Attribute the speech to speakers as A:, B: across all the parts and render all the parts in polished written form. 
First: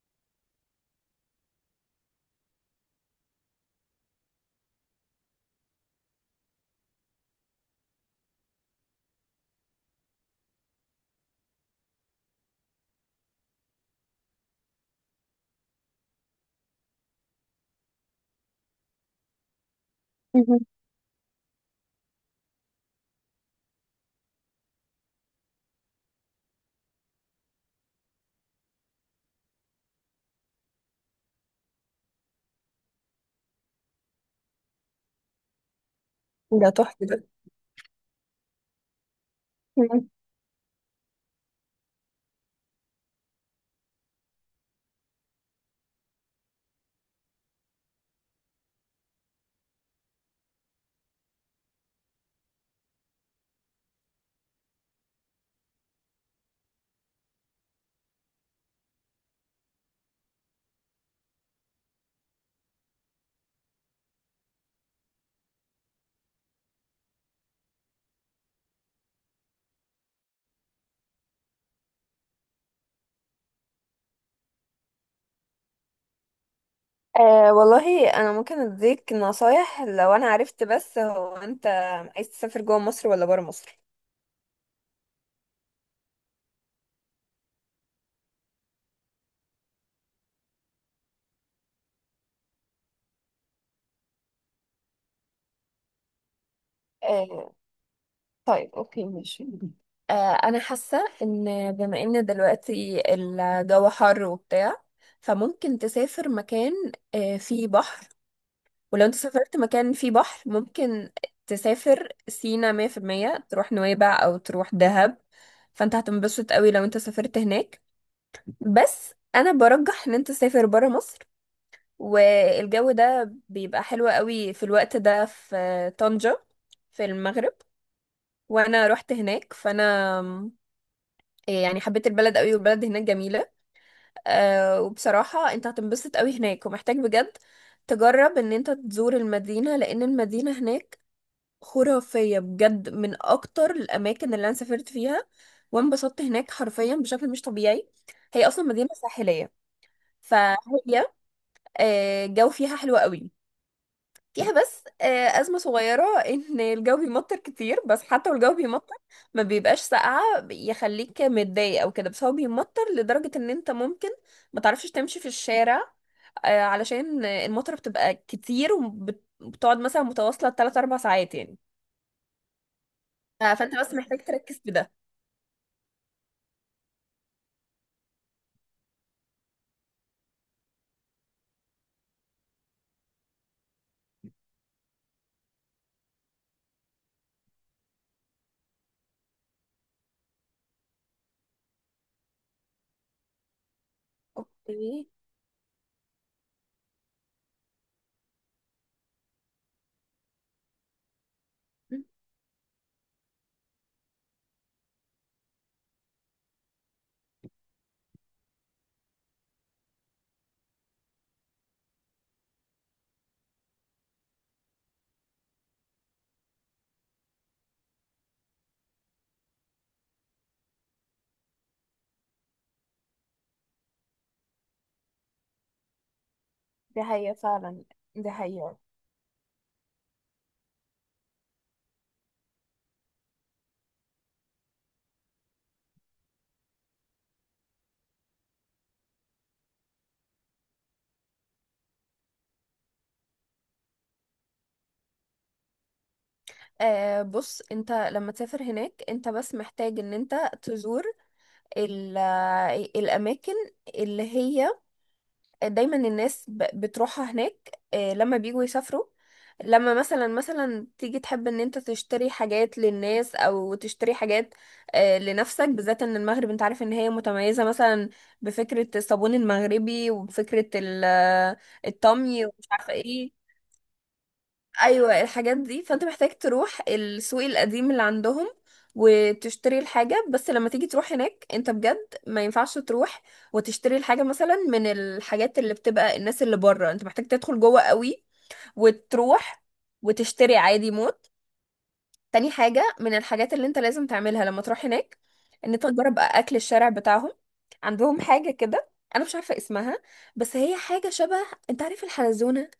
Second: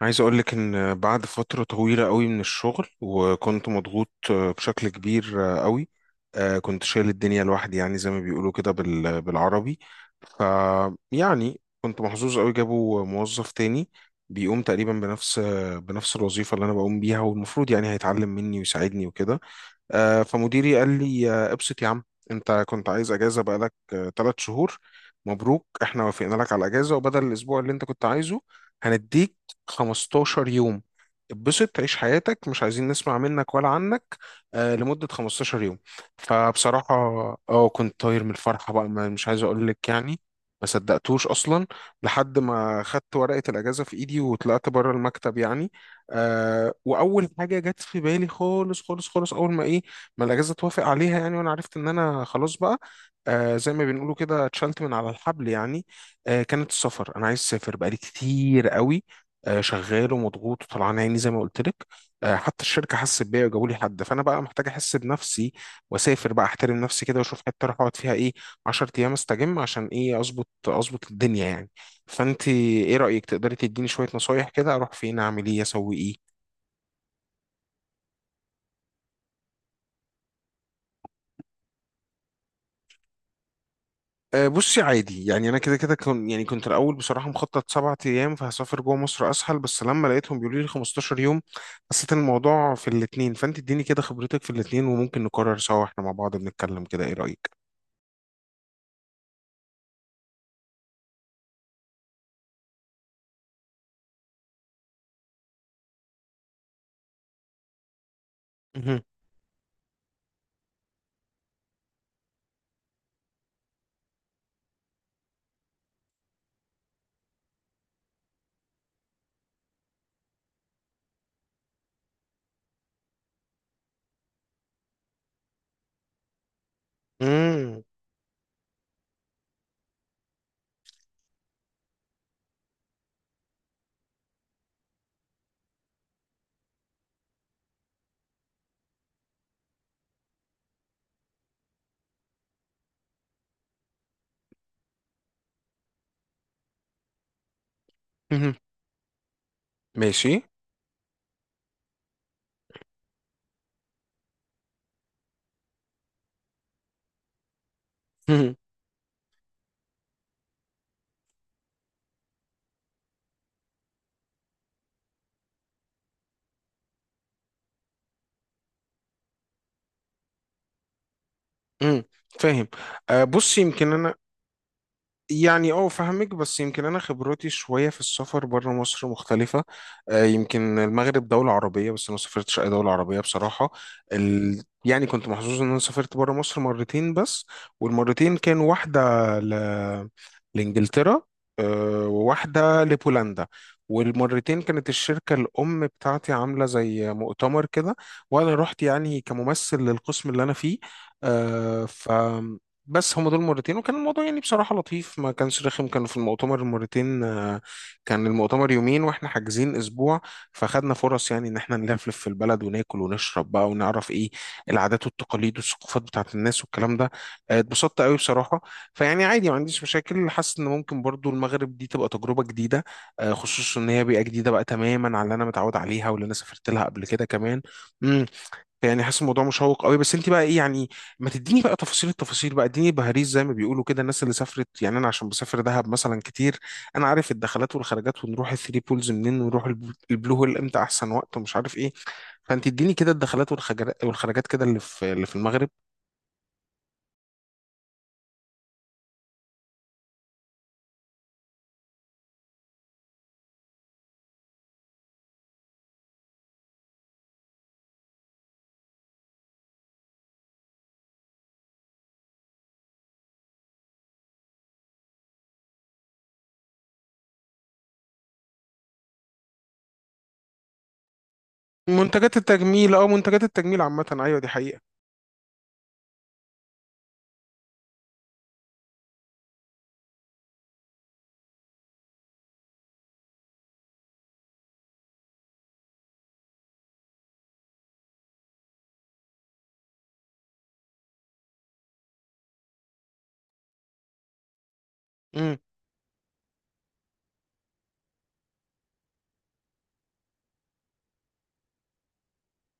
A: عايز أقولك إن بعد فترة طويلة قوي من الشغل وكنت مضغوط بشكل كبير قوي. كنت شايل الدنيا لوحدي، يعني زي ما بيقولوا كده بالعربي. ف يعني كنت محظوظ قوي، جابوا موظف تاني بيقوم تقريبا بنفس بنفس الوظيفة اللي أنا بقوم بيها، والمفروض يعني هيتعلم مني ويساعدني وكده.
B: مهم.
A: فمديري قال لي، ابسط يا عم، انت كنت عايز اجازه بقالك 3 شهور. مبروك، احنا وافقنا لك على الاجازه، وبدل الاسبوع اللي انت كنت عايزه هنديك 15 يوم. اتبسط، تعيش حياتك، مش عايزين نسمع منك ولا عنك لمده 15 يوم.
B: ده تحفة
A: فبصراحه
B: ده.
A: اه كنت طاير من الفرحه بقى، مش عايز اقول لك
B: مم.
A: يعني. ما صدقتوش اصلا لحد ما خدت ورقه الاجازه في ايدي وطلعت بره المكتب يعني. واول حاجه جت في بالي خالص خالص خالص، اول ما ايه ما الاجازه توافق عليها يعني، وانا عرفت ان انا خلاص بقى زي ما بنقولوا كده اتشلت من على الحبل يعني. كانت السفر، انا عايز اسافر بقالي كتير قوي. شغال ومضغوط وطلعان عيني زي ما قلت لك. حتى الشركه حست بيا وجابوا لي حد، فانا بقى محتاج احس بنفسي واسافر بقى، احترم نفسي كده واشوف حته اروح اقعد فيها ايه 10 ايام استجم، عشان ايه، اظبط اظبط الدنيا يعني. فانت ايه رأيك؟ تقدري تديني شوية نصايح كده اروح فين، اعمل ايه، اسوي ايه؟
B: أه والله انا ممكن اديك نصايح لو انا عرفت، بس هو انت عايز تسافر جوه مصر ولا بره مصر؟
A: أه بصي عادي يعني، انا كده كده كن يعني كنت الاول بصراحة مخطط 7 ايام، فهسافر جوه مصر اسهل، بس لما لقيتهم بيقولوا لي 15 يوم حسيت إن الموضوع في الاتنين، فانت اديني كده خبرتك في الاتنين وممكن نقرر سوا احنا مع بعض بنتكلم كده، ايه رأيك؟
B: آه، طيب، اوكي، ماشي. أه، انا حاسه ان بما ان دلوقتي الجو حر وبتاع، فممكن تسافر مكان فيه بحر.
A: مهم.
B: ولو انت سافرت مكان فيه بحر، ممكن تسافر سينا 100%، تروح نويبع او تروح دهب، فانت هتنبسط قوي لو انت سافرت هناك. بس انا برجح ان انت تسافر برا مصر، والجو ده بيبقى حلو قوي في الوقت ده في طنجة، في المغرب.
A: مم.
B: وانا رحت هناك، فانا إيه، يعني حبيت البلد قوي، والبلد هناك جميلة. أه، وبصراحة انت هتنبسط قوي هناك، ومحتاج بجد تجرب ان انت تزور المدينة، لان المدينة هناك خرافية بجد، من اكتر الاماكن اللي انا سافرت فيها وانبسطت هناك حرفيا بشكل مش طبيعي. هي
A: مهم.
B: اصلا مدينة ساحلية،
A: ماشي.
B: فهي الجو فيها حلو قوي. فيها بس أزمة صغيرة إن الجو بيمطر كتير، بس حتى والجو
A: مهم.
B: بيمطر ما بيبقاش ساقعة يخليك متضايق أو كده، بس هو بيمطر لدرجة إن أنت ممكن ما تعرفش تمشي في الشارع، علشان المطر بتبقى كتير، وبتقعد مثلا متواصلة 3 4 ساعات يعني.
A: مم. فاهم. أه بصي
B: فأنت
A: يمكن
B: بس
A: انا،
B: محتاج تركز في ده.
A: يعني اه فاهمك، بس يمكن انا خبرتي شويه في السفر بره مصر مختلفه. يمكن المغرب دوله عربيه، بس انا ما سافرتش اي دوله عربيه بصراحه. يعني كنت محظوظ ان انا سافرت بره مصر مرتين بس، والمرتين كان واحده ل... لانجلترا، وواحده لبولندا. والمرتين كانت
B: اوكي.
A: الشركة الأم بتاعتي عاملة زي مؤتمر كده، وأنا رحت يعني كممثل للقسم اللي أنا فيه. آه، ف بس هما دول مرتين، وكان الموضوع يعني بصراحة لطيف، ما كانش رخم. كانوا في المؤتمر المرتين كان المؤتمر يومين واحنا حاجزين اسبوع، فخدنا فرص يعني ان احنا نلفلف في البلد وناكل ونشرب بقى ونعرف ايه العادات والتقاليد والثقافات بتاعت الناس والكلام ده. اتبسطت قوي بصراحة. فيعني عادي، ما عنديش مشاكل، حاسس ان ممكن برضو المغرب دي تبقى تجربة جديدة، خصوصا ان هي بيئة جديدة بقى تماما على اللي انا متعود عليها واللي انا سافرت لها
B: دي
A: قبل كده
B: حقيقة
A: كمان.
B: فعلا.
A: مم.
B: دي حقيقة.
A: يعني حاسس الموضوع مشوق قوي، بس انت بقى ايه يعني، ما تديني بقى تفاصيل التفاصيل بقى، اديني بهاريز زي ما بيقولوا كده الناس اللي سافرت يعني. انا عشان بسافر دهب مثلا كتير، انا عارف الدخلات والخرجات، ونروح الثري بولز منين، ونروح البلو هول امتى احسن وقت، ومش عارف ايه. فانت اديني كده الدخلات والخرجات كده اللي في المغرب.
B: آه، بص، انت لما تسافر هناك، انت بس محتاج ان انت تزور ال- الأماكن اللي هي دايما الناس بتروحها هناك، لما بيجوا يسافروا. لما مثلا تيجي تحب ان انت تشتري حاجات للناس او تشتري حاجات، لنفسك بالذات. ان المغرب انت عارف ان هي متميزة مثلا بفكرة الصابون المغربي، وبفكرة
A: منتجات
B: الطمي ومش عارفة
A: التجميل، اه
B: ايه.
A: منتجات التجميل عامة، ايوه دي حقيقة.
B: ايوه، الحاجات دي. فانت محتاج تروح السوق القديم اللي عندهم وتشتري الحاجة. بس لما تيجي تروح هناك انت بجد، ما ينفعش تروح وتشتري الحاجة مثلا من الحاجات اللي بتبقى الناس اللي بره، انت محتاج تدخل جوه قوي وتروح وتشتري عادي موت. تاني حاجة من الحاجات اللي انت لازم تعملها لما تروح هناك،
A: امم.
B: ان انت تجرب اكل الشارع بتاعهم. عندهم حاجة كده انا مش عارفة اسمها، بس هي حاجة شبه، انت عارف الحلزونة؟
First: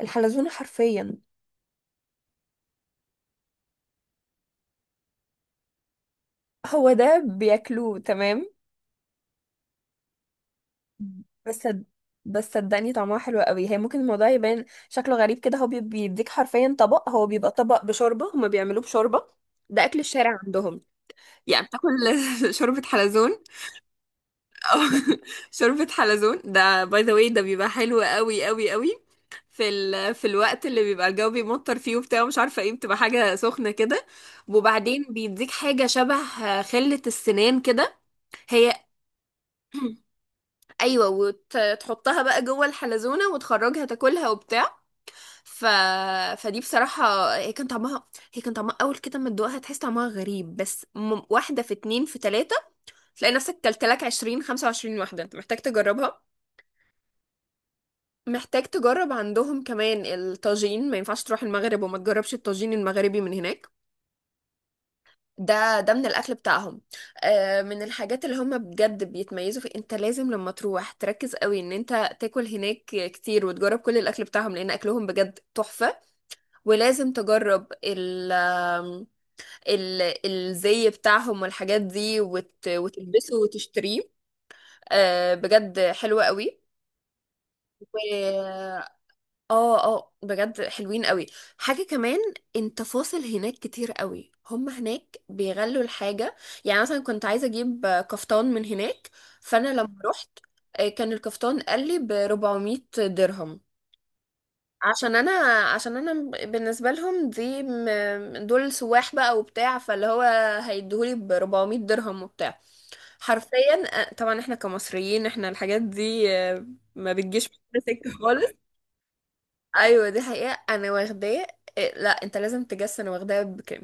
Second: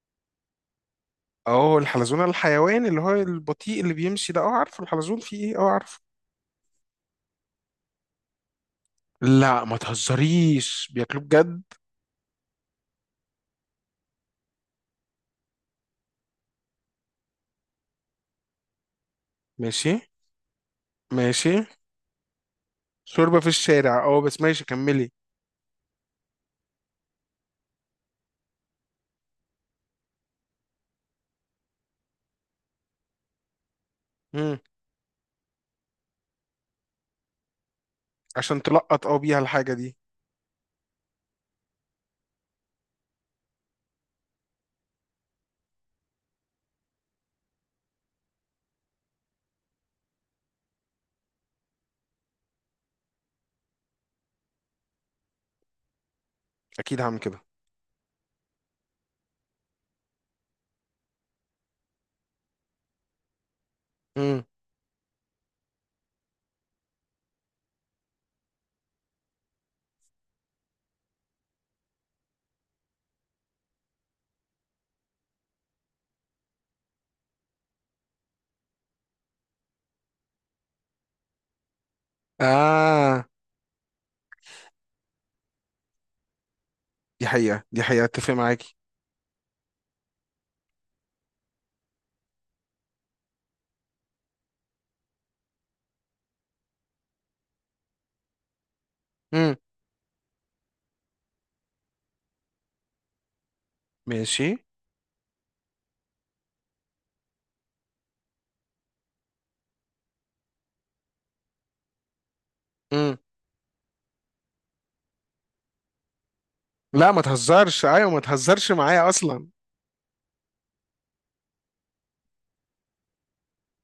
B: الحلزونة حرفيا.
A: اه الحلزون الحيوان اللي هو البطيء اللي بيمشي ده، اه عارفه الحلزون، فيه ايه؟ اه عارفه.
B: هو ده بياكلوه، تمام.
A: لا ما تهزريش، بياكلوه
B: بس
A: بجد؟
B: صد- بس صدقني طعمها حلو قوي. هي ممكن الموضوع يبان شكله غريب كده، هو بيديك حرفيا طبق، هو بيبقى طبق بشوربة، هما بيعملوه بشوربة. ده
A: ماشي.
B: أكل الشارع عندهم.
A: ماشي.
B: يعني بتاكل شوربة
A: شوربة
B: حلزون.
A: في الشارع، اه بس ماشي
B: أو
A: كملي.
B: شوربة حلزون، ده باي ذا واي ده بيبقى حلو قوي قوي قوي في الوقت اللي بيبقى الجو بيمطر فيه وبتاع مش عارفة ايه، بتبقى حاجة سخنة كده.
A: مم.
B: وبعدين بيديك حاجة شبه خلة السنان كده،
A: عشان
B: هي
A: تلقط اه بيها الحاجة دي.
B: ايوه، وتحطها بقى جوه الحلزونه وتخرجها تاكلها وبتاع. ف... فدي بصراحه هي كان طعمها، هي كان طعمها اول كده ما تدوقها تحس طعمها غريب، بس واحده في اتنين في تلاته تلاقي نفسك كلت لك 20 25 واحده. انت محتاج تجربها.
A: اكيد هعمل كده.
B: محتاج تجرب عندهم كمان الطاجين، ما ينفعش تروح المغرب وما تجربش الطاجين المغربي من هناك.
A: مم.
B: ده ده من الاكل بتاعهم، من الحاجات اللي هم بجد بيتميزوا في. انت لازم لما تروح تركز قوي ان انت تاكل هناك كتير وتجرب كل الاكل بتاعهم لان اكلهم بجد تحفة. ولازم تجرب ال آم، ال الزي بتاعهم والحاجات دي،
A: اه
B: وتلبسه وتشتريه، بجد حلوة قوي.
A: دي حقيقة، دي حقيقة، اتفق معاكي.
B: اه، اه، بجد حلوين قوي. حاجة كمان، انت فاصل هناك كتير قوي، هم هناك بيغلوا الحاجة. يعني مثلا كنت عايزة اجيب كفتان من هناك.
A: مم.
B: فانا لما رحت كان الكفتان قال لي ب 400 درهم.
A: ماشي.
B: عشان انا، عشان انا بالنسبة لهم دي دول سواح بقى وبتاع، فاللي هو هيديهولي ب 400 درهم وبتاع
A: مم.
B: حرفيا. طبعا احنا كمصريين احنا الحاجات دي
A: لا
B: ما
A: ما
B: بتجيش في
A: تهزرش، ايوه
B: سكة
A: ما
B: خالص.
A: تهزرش معايا اصلا.
B: ايوه دي حقيقة، انا واخداه. إيه، لا انت لازم تجس، انا واخداه بكام؟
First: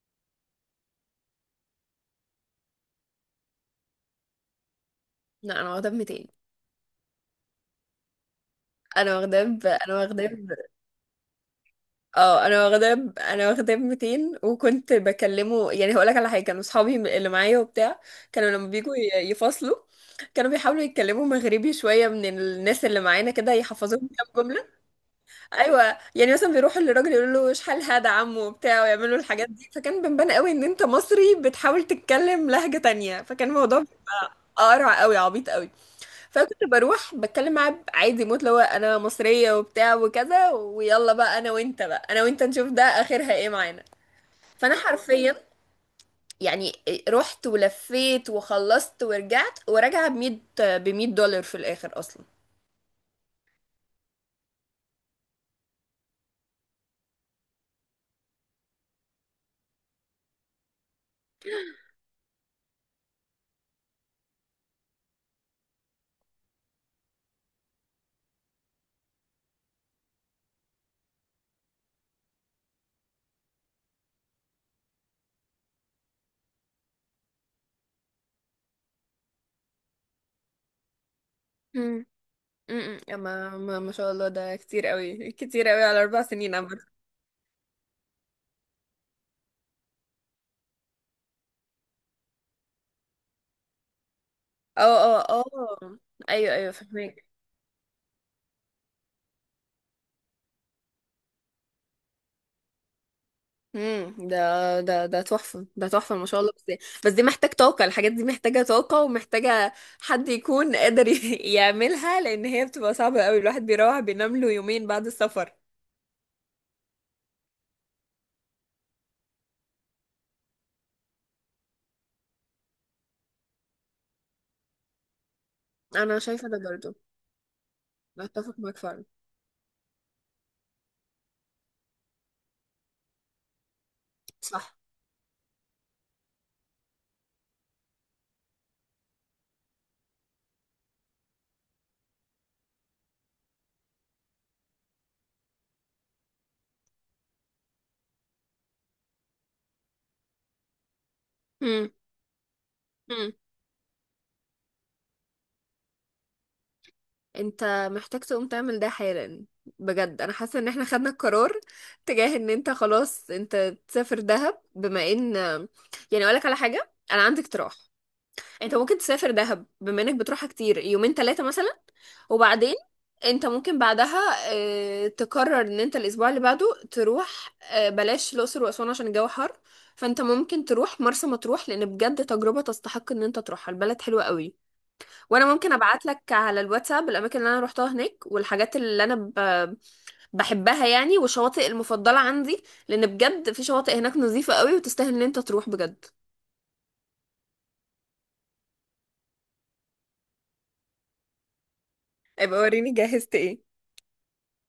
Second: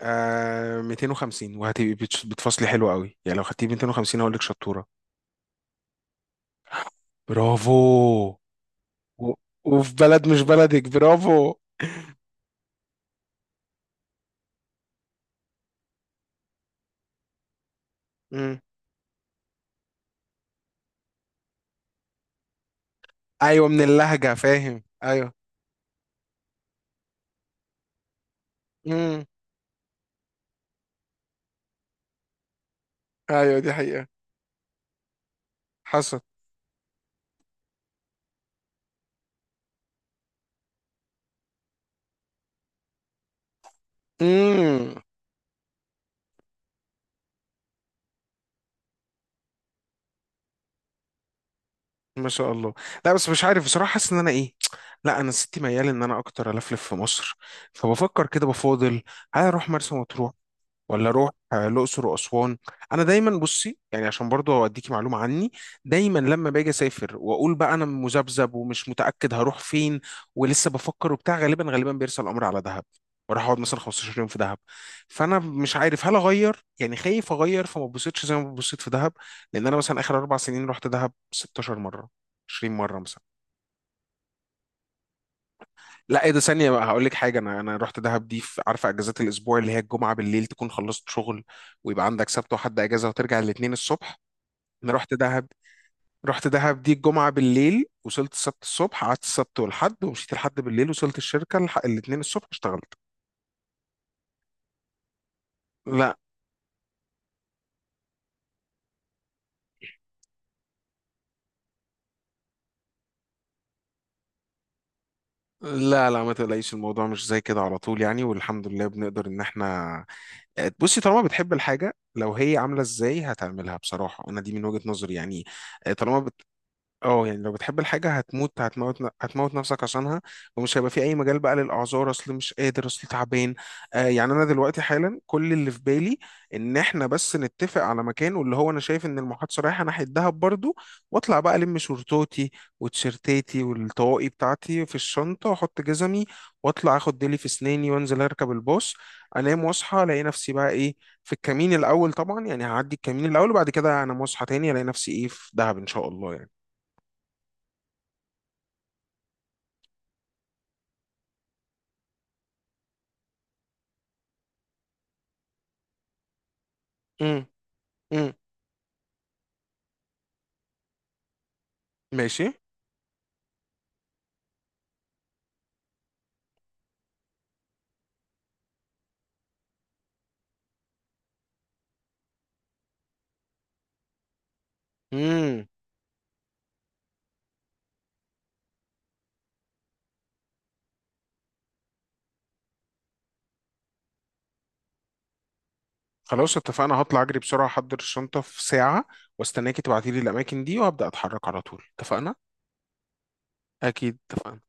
A: 250، بتفصلي حلو قوي يعني، لو خدتي 250 هقول لك شطورة.
B: لا، انا واخداه ب 200.
A: برافو.
B: انا
A: و...
B: واخداه ب...
A: وفي
B: انا واخداه
A: بلد مش
B: ب...
A: بلدك، برافو.
B: انا واخداه ب 200، وكنت بكلمه. يعني هقول لك على حاجة، كانوا اصحابي اللي معايا وبتاع كانوا
A: مم.
B: لما بيجوا يفصلوا كانوا بيحاولوا يتكلموا مغربي شوية من الناس اللي معانا كده
A: ايوه من
B: يحفظوهم
A: اللهجة،
B: كام.
A: فاهم، ايوه.
B: ايوه، يعني مثلا بيروحوا للراجل يقولوا له شحال هذا عمو وبتاع ويعملوا
A: مم.
B: الحاجات دي. فكان بنبان قوي ان انت مصري بتحاول تتكلم لهجة تانية، فكان
A: ايوه دي
B: الموضوع
A: حقيقة،
B: بيبقى قرع قوي عبيط قوي.
A: حصل.
B: فكنت بروح بتكلم معاه عادي موت، اللي هو انا مصرية وبتاع وكذا، ويلا بقى انا وانت، بقى انا وانت نشوف ده اخرها ايه معانا. فانا
A: مم.
B: حرفيا يعني رحت ولفيت وخلصت ورجعت وراجعة ب 100، ب 100 دولار في الاخر اصلا.
A: ما شاء الله. لا بس مش عارف بصراحة، حاسس ان انا ايه. لا انا ستي ميال ان انا اكتر الفلف في مصر، فبفكر كده بفاضل هل اروح مرسى مطروح ولا اروح الاقصر واسوان. انا دايما بصي يعني عشان برضه اديكي معلومه عني، دايما لما باجي اسافر واقول بقى انا مذبذب ومش متاكد هروح فين ولسه بفكر وبتاع، غالبا غالبا بيرسى الامر على دهب. وراح اقعد مثلا 15 يوم في دهب. فانا مش عارف هل اغير، يعني خايف اغير فما اتبسطش زي ما اتبسطت في دهب، لان انا مثلا اخر 4 سنين رحت دهب 16 مره، 20 مره مثلا.
B: ما شاء الله، ده كتير قوي كتير قوي على اربع
A: لا ايه ده،
B: سنين
A: ثانية
B: عامة.
A: بقى هقول لك حاجة، انا رحت دهب دي في، عارفة اجازات الاسبوع اللي هي الجمعة بالليل تكون خلصت شغل، ويبقى عندك سبت وحد اجازة، وترجع الاثنين الصبح.
B: اه،
A: انا رحت
B: اه، اه،
A: دهب. رحت
B: ايوه، ايوه،
A: دهب دي
B: فهمك.
A: الجمعة بالليل، وصلت السبت الصبح، قعدت السبت والحد، ومشيت الحد بالليل، وصلت الشركة الاثنين الصبح اشتغلت.
B: امم ده ده تحفة، ده
A: لا
B: تحفة، ما شاء الله. بس بس دي محتاج طاقة، الحاجات دي محتاجة طاقة ومحتاجة حد يكون قادر يعملها، لان هي بتبقى صعبة قوي، الواحد بيروح بينام له يومين بعد السفر.
A: لا لا ما تقلقيش، الموضوع مش زي كده على طول يعني، والحمد لله بنقدر ان احنا، بصي طالما بتحب الحاجة لو هي عاملة ازاي هتعملها بصراحة، انا دي من وجهة نظري يعني.
B: انا
A: طالما
B: شايفة ده برضو.
A: اه يعني لو بتحب الحاجة
B: اتفق
A: هتموت،
B: معاك
A: هتموت
B: فعلا.
A: هتموت نفسك عشانها. ومش هيبقى في أي مجال بقى للأعذار، أصل مش قادر، أصل تعبان. يعني أنا
B: صح.
A: دلوقتي حالا كل اللي في بالي إن إحنا بس نتفق على مكان، واللي هو أنا شايف إن المحادثة رايحة ناحية دهب برضو. وأطلع بقى ألم شورتوتي وتيشيرتاتي والطواقي بتاعتي في الشنطة، وأحط جزمي، وأطلع آخد ديلي في أسناني، وأنزل أركب الباص، أنام وأصحى ألاقي نفسي بقى إيه في الكمين
B: امم،
A: الأول، طبعا يعني هعدي الكمين الأول وبعد كده أنا مصحى تاني ألاقي نفسي إيه في دهب إن شاء الله يعني.
B: انت محتاج تقوم تعمل ده حالا، بجد انا حاسه ان احنا خدنا القرار تجاه ان انت خلاص انت تسافر دهب. بما ان يعني اقولك على حاجه، انا عندي
A: امم.
B: اقتراح.
A: امم.
B: انت ممكن تسافر دهب بما انك بتروحها كتير، يومين ثلاثه مثلا،
A: ماشي.
B: وبعدين انت ممكن بعدها اه، تقرر ان انت الاسبوع اللي بعده تروح، بلاش الاقصر واسوان عشان الجو حر. فانت ممكن تروح مرسى مطروح، لان بجد تجربه تستحق ان انت تروحها، البلد حلوه قوي. وانا
A: امم.
B: ممكن ابعت لك على الواتساب الاماكن اللي انا روحتها هناك، والحاجات اللي انا بحبها يعني، والشواطئ المفضله عندي، لان بجد في شواطئ هناك نظيفه قوي وتستاهل ان انت تروح بجد.
A: خلاص اتفقنا، هطلع اجري بسرعة احضر الشنطة في ساعة، واستناكي تبعتيلي الاماكن دي وابدأ اتحرك على طول، اتفقنا؟
B: ابقى وريني جهزت ايه.
A: اكيد، اتفقنا.